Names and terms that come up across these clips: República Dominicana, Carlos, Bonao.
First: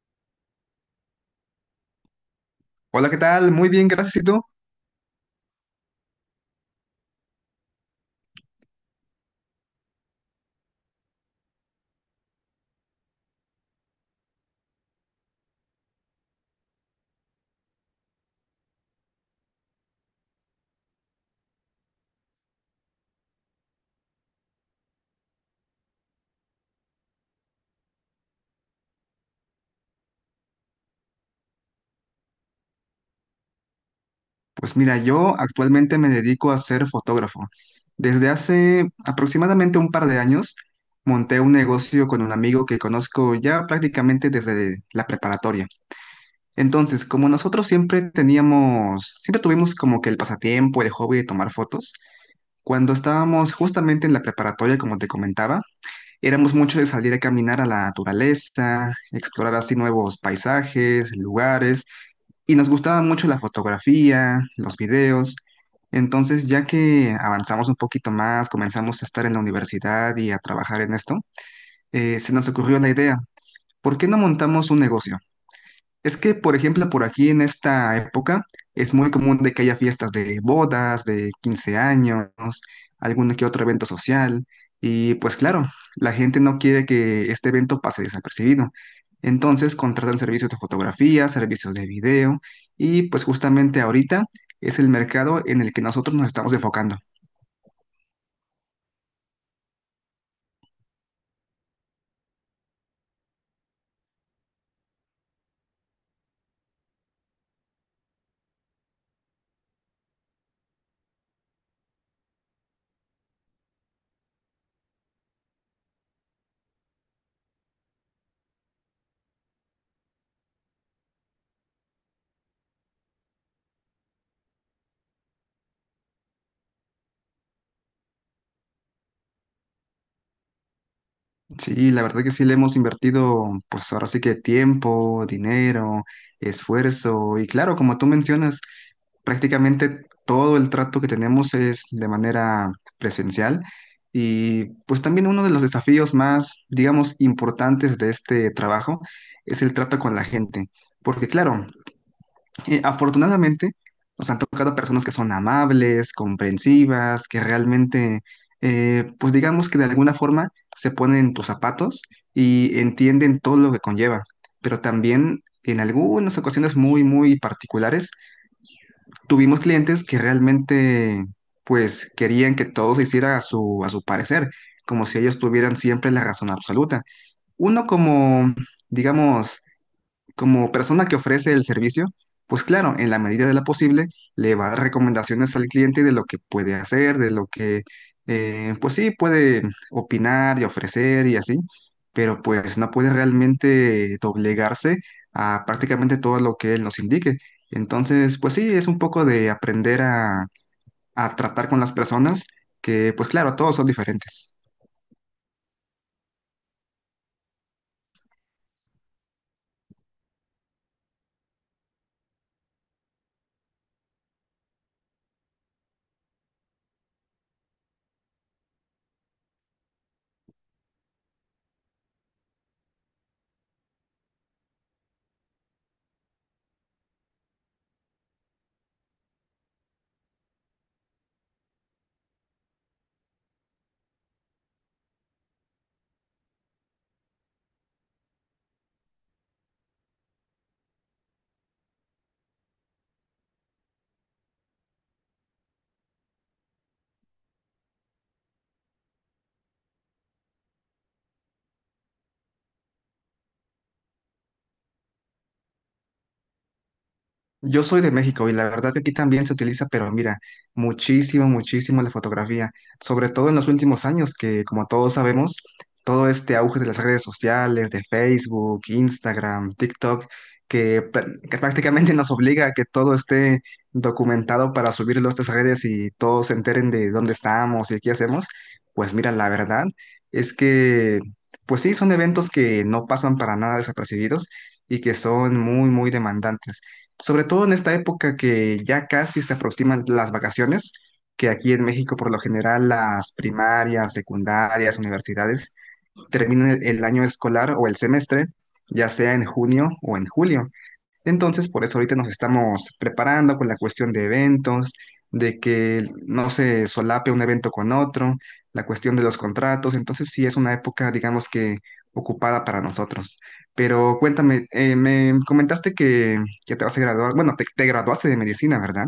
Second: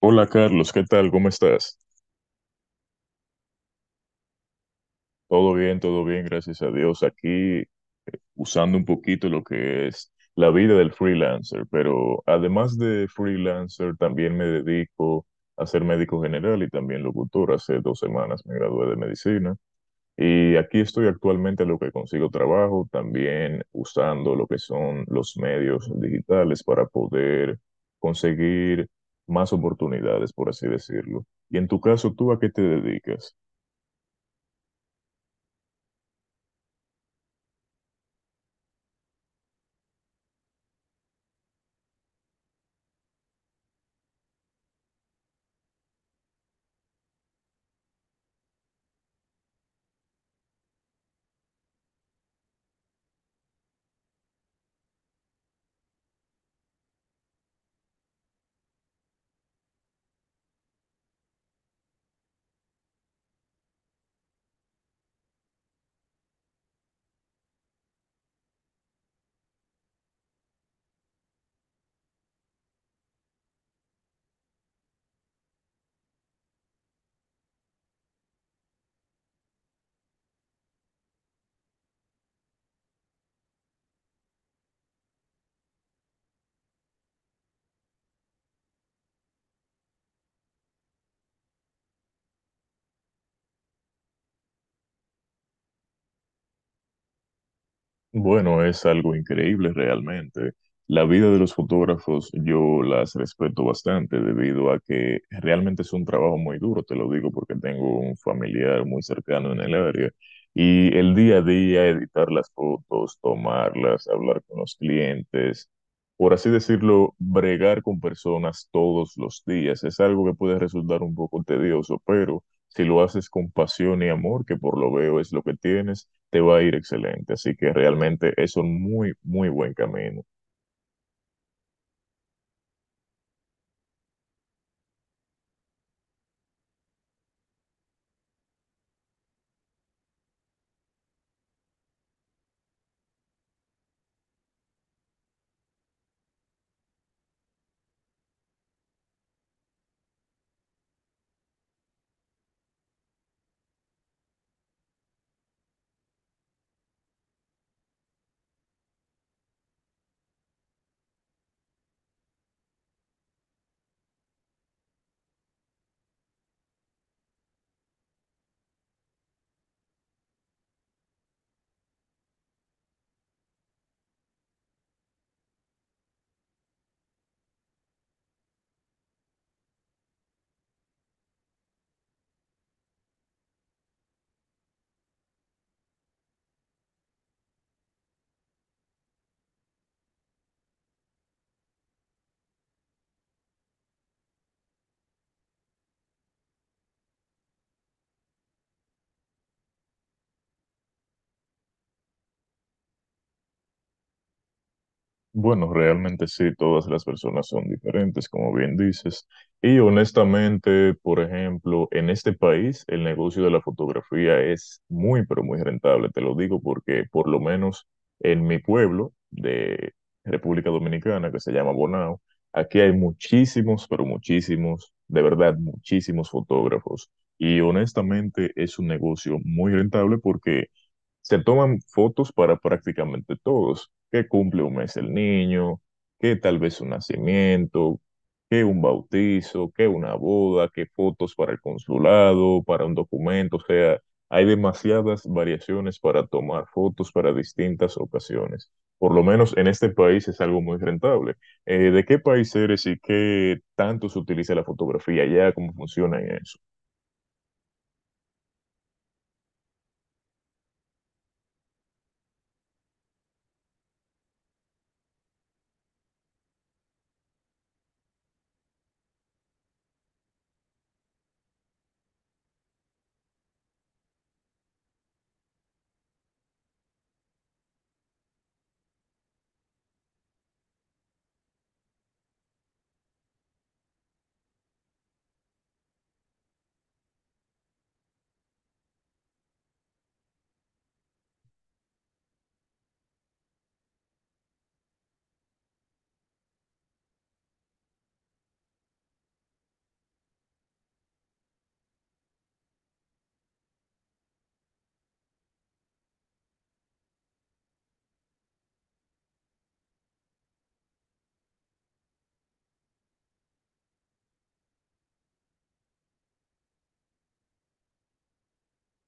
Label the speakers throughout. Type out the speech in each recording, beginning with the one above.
Speaker 1: Hola Carlos, ¿qué tal? ¿Cómo estás?
Speaker 2: Hola, ¿qué tal? Muy bien, gracias. ¿Y tú?
Speaker 1: Todo bien, gracias a Dios. Aquí usando un poquito lo que es la vida del freelancer, pero además de freelancer también me dedico a ser médico general y también locutor. Hace 2 semanas me gradué de medicina y aquí estoy actualmente a lo que consigo trabajo, también usando lo que son los medios digitales para poder conseguir más oportunidades, por así decirlo. Y en tu caso, ¿tú a qué te dedicas?
Speaker 2: Pues mira, yo actualmente me dedico a ser fotógrafo. Desde hace aproximadamente un par de años monté un negocio con un amigo que conozco ya prácticamente desde la preparatoria. Entonces, como nosotros siempre tuvimos como que el pasatiempo, el hobby de tomar fotos, cuando estábamos justamente en la preparatoria, como te comentaba, éramos muchos de salir a caminar a la naturaleza, explorar así nuevos paisajes, lugares. Y nos gustaba mucho la fotografía, los videos. Entonces, ya que avanzamos un poquito más, comenzamos a estar en la universidad y a trabajar en esto, se nos ocurrió la idea, ¿por qué no montamos un negocio? Es que, por ejemplo, por aquí en esta época es muy común de que haya fiestas de bodas, de 15 años, algún que otro evento social. Y pues claro, la gente no quiere que este evento pase desapercibido. Entonces contratan servicios de fotografía, servicios de video y pues justamente ahorita es el mercado en el que nosotros nos estamos enfocando.
Speaker 1: Bueno, es algo increíble realmente. La vida de los fotógrafos yo las respeto bastante debido a que realmente es un trabajo muy duro, te lo digo porque tengo un familiar muy cercano en el área y el día a día editar las fotos, tomarlas, hablar con los clientes, por así decirlo, bregar con personas todos los días es algo que puede resultar un poco tedioso, pero si lo haces con pasión y amor, que por lo veo es lo que tienes, te va a ir excelente. Así que realmente es un muy, muy buen camino.
Speaker 2: Sí, la verdad que sí le hemos invertido pues ahora sí que tiempo, dinero, esfuerzo y claro, como tú mencionas. Prácticamente todo el trato que tenemos es de manera presencial y pues también uno de los desafíos más, digamos, importantes de este trabajo es el trato con la gente, porque claro, afortunadamente nos han tocado personas que son amables, comprensivas, que realmente, pues digamos que de alguna forma se ponen en tus zapatos y entienden todo lo que conlleva, pero también en algunas ocasiones muy, muy particulares tuvimos clientes que realmente pues querían que todo se hiciera a a su parecer, como si ellos tuvieran siempre la razón absoluta. Uno como, digamos, como persona que ofrece el servicio, pues claro, en la medida de lo posible le va a dar recomendaciones al cliente de lo que puede hacer, de lo pues sí, puede opinar y ofrecer y así, pero pues no puede realmente doblegarse a prácticamente todo lo que él nos indique. Entonces, pues sí, es un poco de a tratar con las personas que, pues claro, todos son diferentes.
Speaker 1: Bueno, realmente sí, todas las personas son diferentes, como bien dices. Y honestamente, por ejemplo, en este país el negocio de la fotografía es muy, pero muy rentable. Te lo digo porque por lo menos en mi pueblo de República Dominicana, que se llama Bonao, aquí hay muchísimos, pero muchísimos, de verdad, muchísimos fotógrafos. Y honestamente es un negocio muy rentable porque se toman fotos para prácticamente todos, que cumple un mes el niño, que tal vez un nacimiento, que un bautizo, que una boda, que fotos para el consulado, para un documento, o sea, hay demasiadas variaciones para tomar fotos para distintas ocasiones. Por lo menos en este país es algo muy rentable. ¿De qué país eres y qué tanto se utiliza la fotografía allá? ¿Cómo funciona en eso?
Speaker 2: Yo soy de México y la verdad que aquí también se utiliza, pero mira, muchísimo, muchísimo la fotografía, sobre todo en los últimos años, que como todos sabemos, todo este auge de las redes sociales, de Facebook, Instagram, TikTok, que prácticamente nos obliga a que todo esté documentado para subirlo a estas redes y todos se enteren de dónde estamos y qué hacemos, pues mira, la verdad es que, pues sí, son eventos que no pasan para nada desapercibidos y que son muy, muy demandantes. Sobre todo en esta época que ya casi se aproximan las vacaciones, que aquí en México por lo general las primarias, secundarias, universidades terminan el año escolar o el semestre, ya sea en junio o en julio. Entonces, por eso ahorita nos estamos preparando con la cuestión de eventos, de que no se solape un evento con otro, la cuestión de los contratos. Entonces, sí es una época, digamos que ocupada para nosotros. Pero cuéntame, me comentaste que ya te vas a graduar, bueno, te graduaste de medicina, ¿verdad?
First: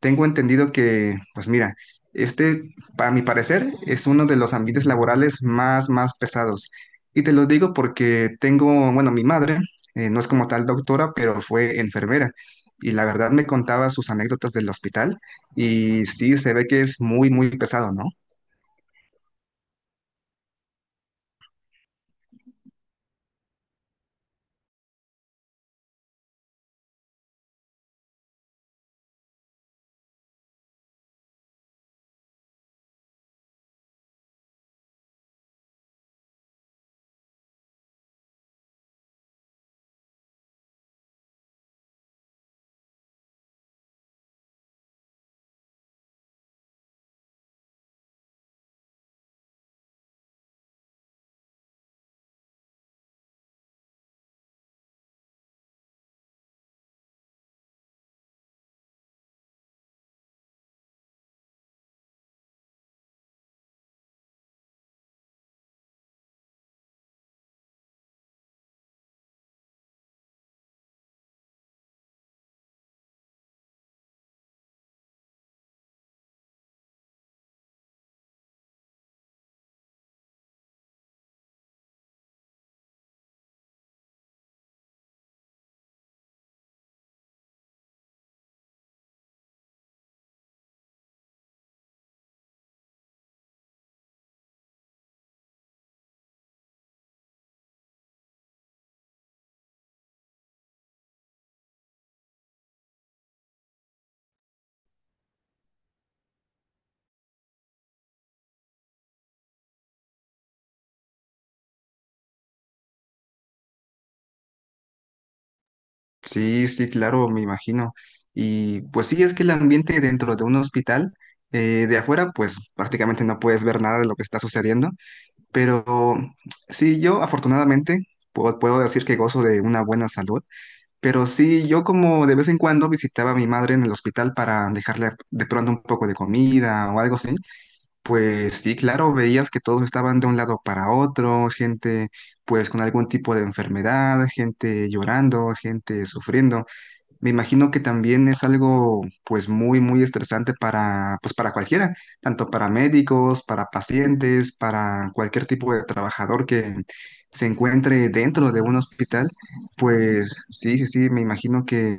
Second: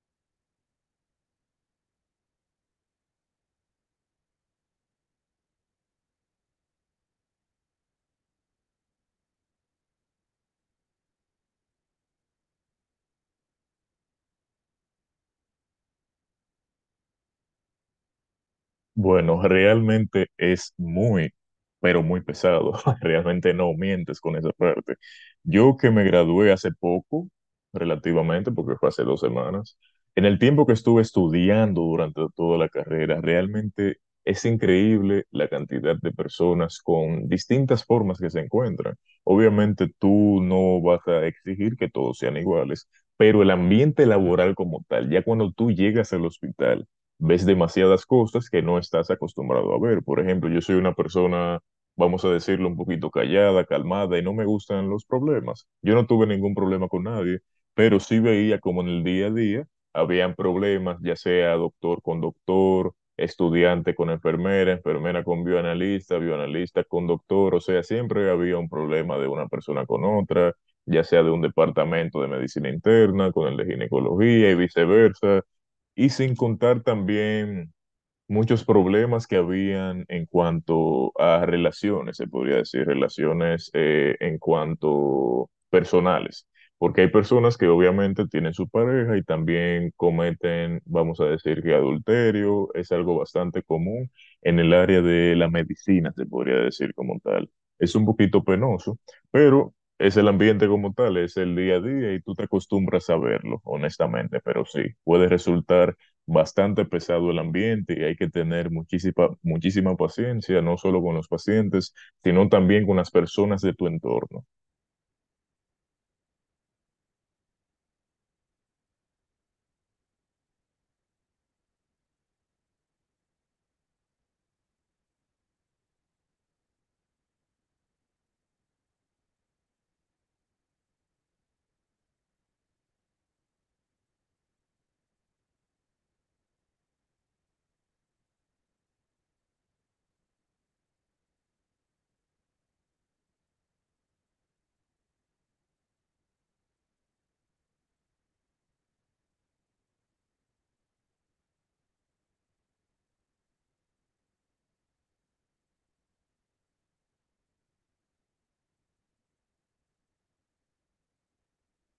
Speaker 2: Tengo entendido que, pues mira, este, para mi parecer, es uno de los ambientes laborales más, más pesados. Y te lo digo porque tengo, bueno, mi madre no es como tal doctora, pero fue enfermera. Y la verdad me contaba sus anécdotas del hospital y sí, se ve que es muy, muy pesado, ¿no?
Speaker 1: Bueno, realmente es muy, pero muy pesado. Realmente no mientes con esa parte. Yo que me gradué hace poco, relativamente, porque fue hace dos semanas, en el tiempo que estuve estudiando durante toda la carrera, realmente es increíble la cantidad de personas con distintas formas que se encuentran. Obviamente tú no vas a exigir que todos sean iguales, pero el ambiente laboral como tal, ya cuando tú llegas al hospital, ves demasiadas cosas que no estás acostumbrado a ver. Por ejemplo, yo soy una persona, vamos a decirlo, un poquito callada, calmada, y no me gustan los problemas. Yo no tuve ningún problema con nadie, pero sí veía como en el día a día habían problemas, ya sea doctor con doctor, estudiante con enfermera, enfermera con bioanalista, bioanalista con doctor, o sea, siempre había un problema de una persona con otra, ya sea de un departamento de medicina interna con el de ginecología y viceversa, y sin contar también muchos problemas que habían en cuanto a relaciones, se podría decir, relaciones en cuanto personales, porque hay personas que obviamente tienen su pareja y también cometen, vamos a decir que adulterio, es algo bastante común en el área de la medicina, se podría decir como tal. Es un poquito penoso, pero es el ambiente como tal, es el día a día y tú te acostumbras a verlo, honestamente, pero sí, puede resultar bastante pesado el ambiente y hay que tener muchísima, muchísima paciencia, no solo con los pacientes, sino también con las personas de tu entorno.
Speaker 2: Sí, sí, claro, me imagino. Y pues sí, es que el ambiente dentro de un hospital, de afuera, pues prácticamente no puedes ver nada de lo que está sucediendo, pero sí, yo afortunadamente puedo decir que gozo de una buena salud, pero sí, yo como de vez en cuando visitaba a mi madre en el hospital para dejarle de pronto un poco de comida o algo así. Pues sí, claro, veías que todos estaban de un lado para otro, gente pues con algún tipo de enfermedad, gente llorando, gente sufriendo. Me imagino que también es algo pues muy, muy estresante para, pues, para cualquiera, tanto para médicos, para pacientes, para cualquier tipo de trabajador que se encuentre dentro de un hospital. Pues sí, sí, sí, me imagino que,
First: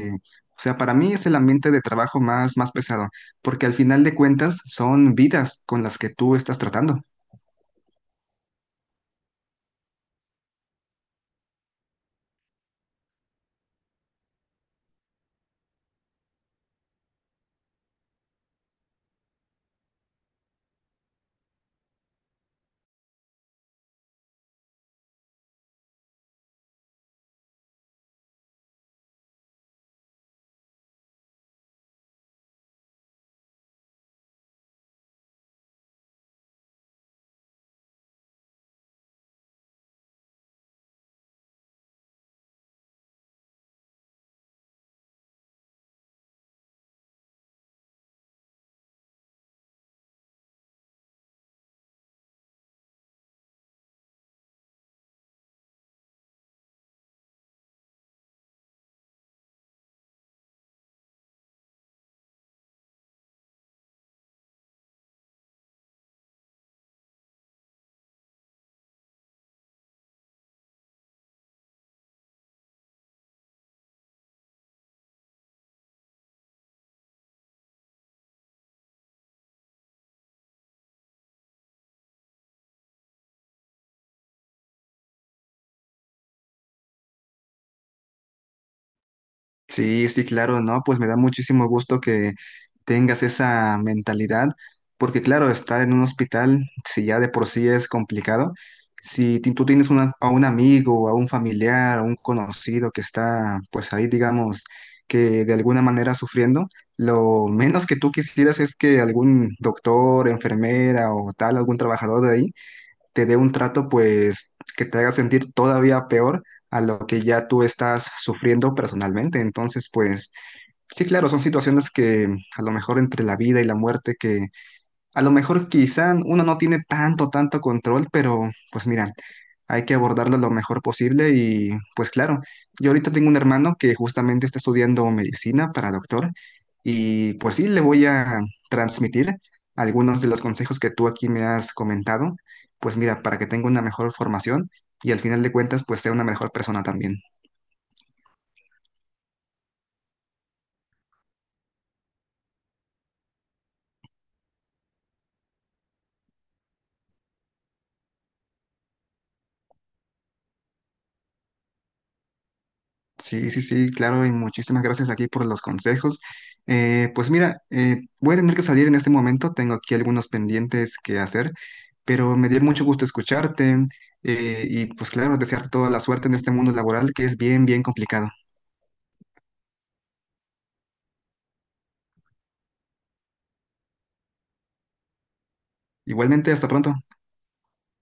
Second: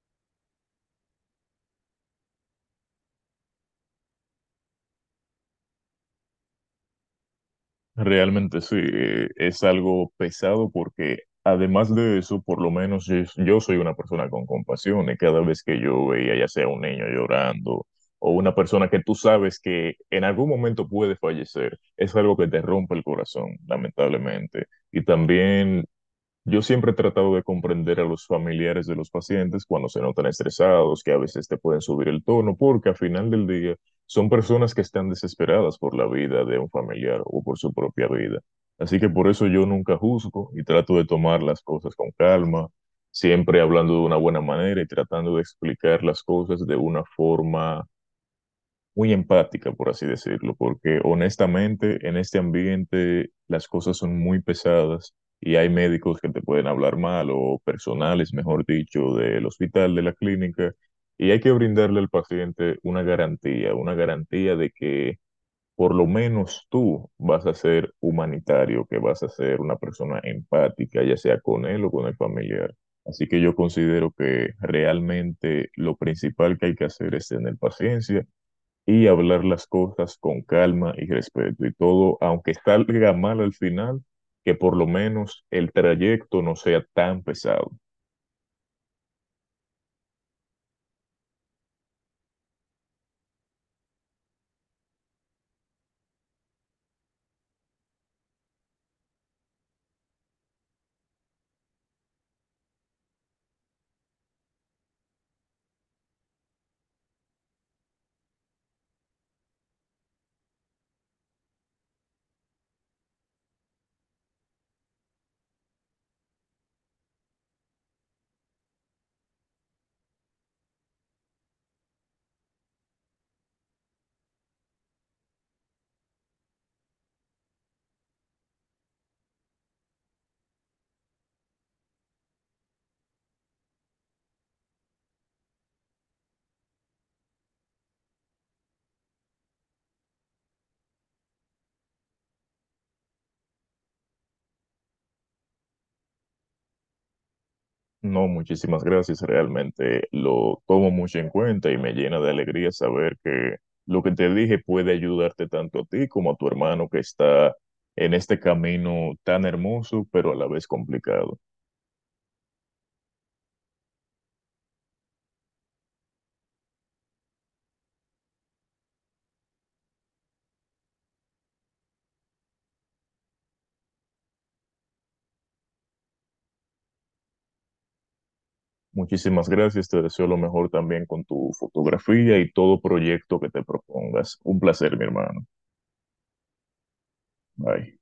Speaker 2: o sea, para mí es el ambiente de trabajo más, más pesado, porque al final de cuentas son vidas con las que tú estás tratando.
Speaker 1: Realmente sí, es algo pesado porque además de eso, por lo menos yo, yo soy una persona con compasión y cada vez que yo veía ya sea un niño llorando o una persona que tú sabes que en algún momento puede fallecer, es algo que te rompe el corazón, lamentablemente. Y también yo siempre he tratado de comprender a los familiares de los pacientes cuando se notan estresados, que a veces te pueden subir el tono, porque al final del día son personas que están desesperadas por la vida de un familiar o por su propia vida. Así que por eso yo nunca juzgo y trato de tomar las cosas con calma, siempre hablando de una buena manera y tratando de explicar las cosas de una forma muy empática, por así decirlo, porque honestamente en este ambiente las cosas son muy pesadas y hay médicos que te pueden hablar mal o personales, mejor dicho, del hospital, de la clínica, y hay que brindarle al paciente una garantía de que por lo menos tú vas a ser humanitario, que vas a ser una persona empática, ya sea con él o con el familiar. Así que yo considero que realmente lo principal que hay que hacer es tener paciencia y hablar las cosas con calma y respeto y todo, aunque salga mal al final, que por lo menos el trayecto no sea tan pesado.
Speaker 2: Sí, sí, claro, ¿no? Pues me da muchísimo gusto que tengas esa mentalidad, porque claro, estar en un hospital, si ya de por sí es complicado, si tú tienes a un amigo, a un familiar, a un conocido que está, pues ahí, digamos, que de alguna manera sufriendo, lo menos que tú quisieras es que algún doctor, enfermera o tal, algún trabajador de ahí te dé un trato pues que te haga sentir todavía peor a lo que ya tú estás sufriendo personalmente. Entonces, pues sí, claro, son situaciones que a lo mejor entre la vida y la muerte que a lo mejor quizá uno no tiene tanto, tanto control, pero pues mira, hay que abordarlo lo mejor posible y pues claro, yo ahorita tengo un hermano que justamente está estudiando medicina para doctor y pues sí, le voy a transmitir algunos de los consejos que tú aquí me has comentado, pues mira, para que tenga una mejor formación y al final de cuentas pues sea una mejor persona también.
Speaker 1: No, muchísimas gracias, realmente lo tomo mucho en cuenta y me llena de alegría saber que lo que te dije puede ayudarte tanto a ti como a tu hermano que está en este camino tan hermoso, pero a la vez complicado.
Speaker 2: Sí, sí, sí, claro, y muchísimas gracias aquí por los consejos. Pues mira, voy a tener que salir en este momento, tengo aquí algunos pendientes que hacer, pero me dio mucho gusto escucharte y pues claro, desearte toda la suerte en este mundo laboral que es bien, bien complicado.
Speaker 1: Muchísimas gracias, te deseo lo mejor también con tu fotografía y todo proyecto que te propongas. Un placer, mi hermano.
Speaker 2: Igualmente, hasta pronto.
Speaker 1: Bye.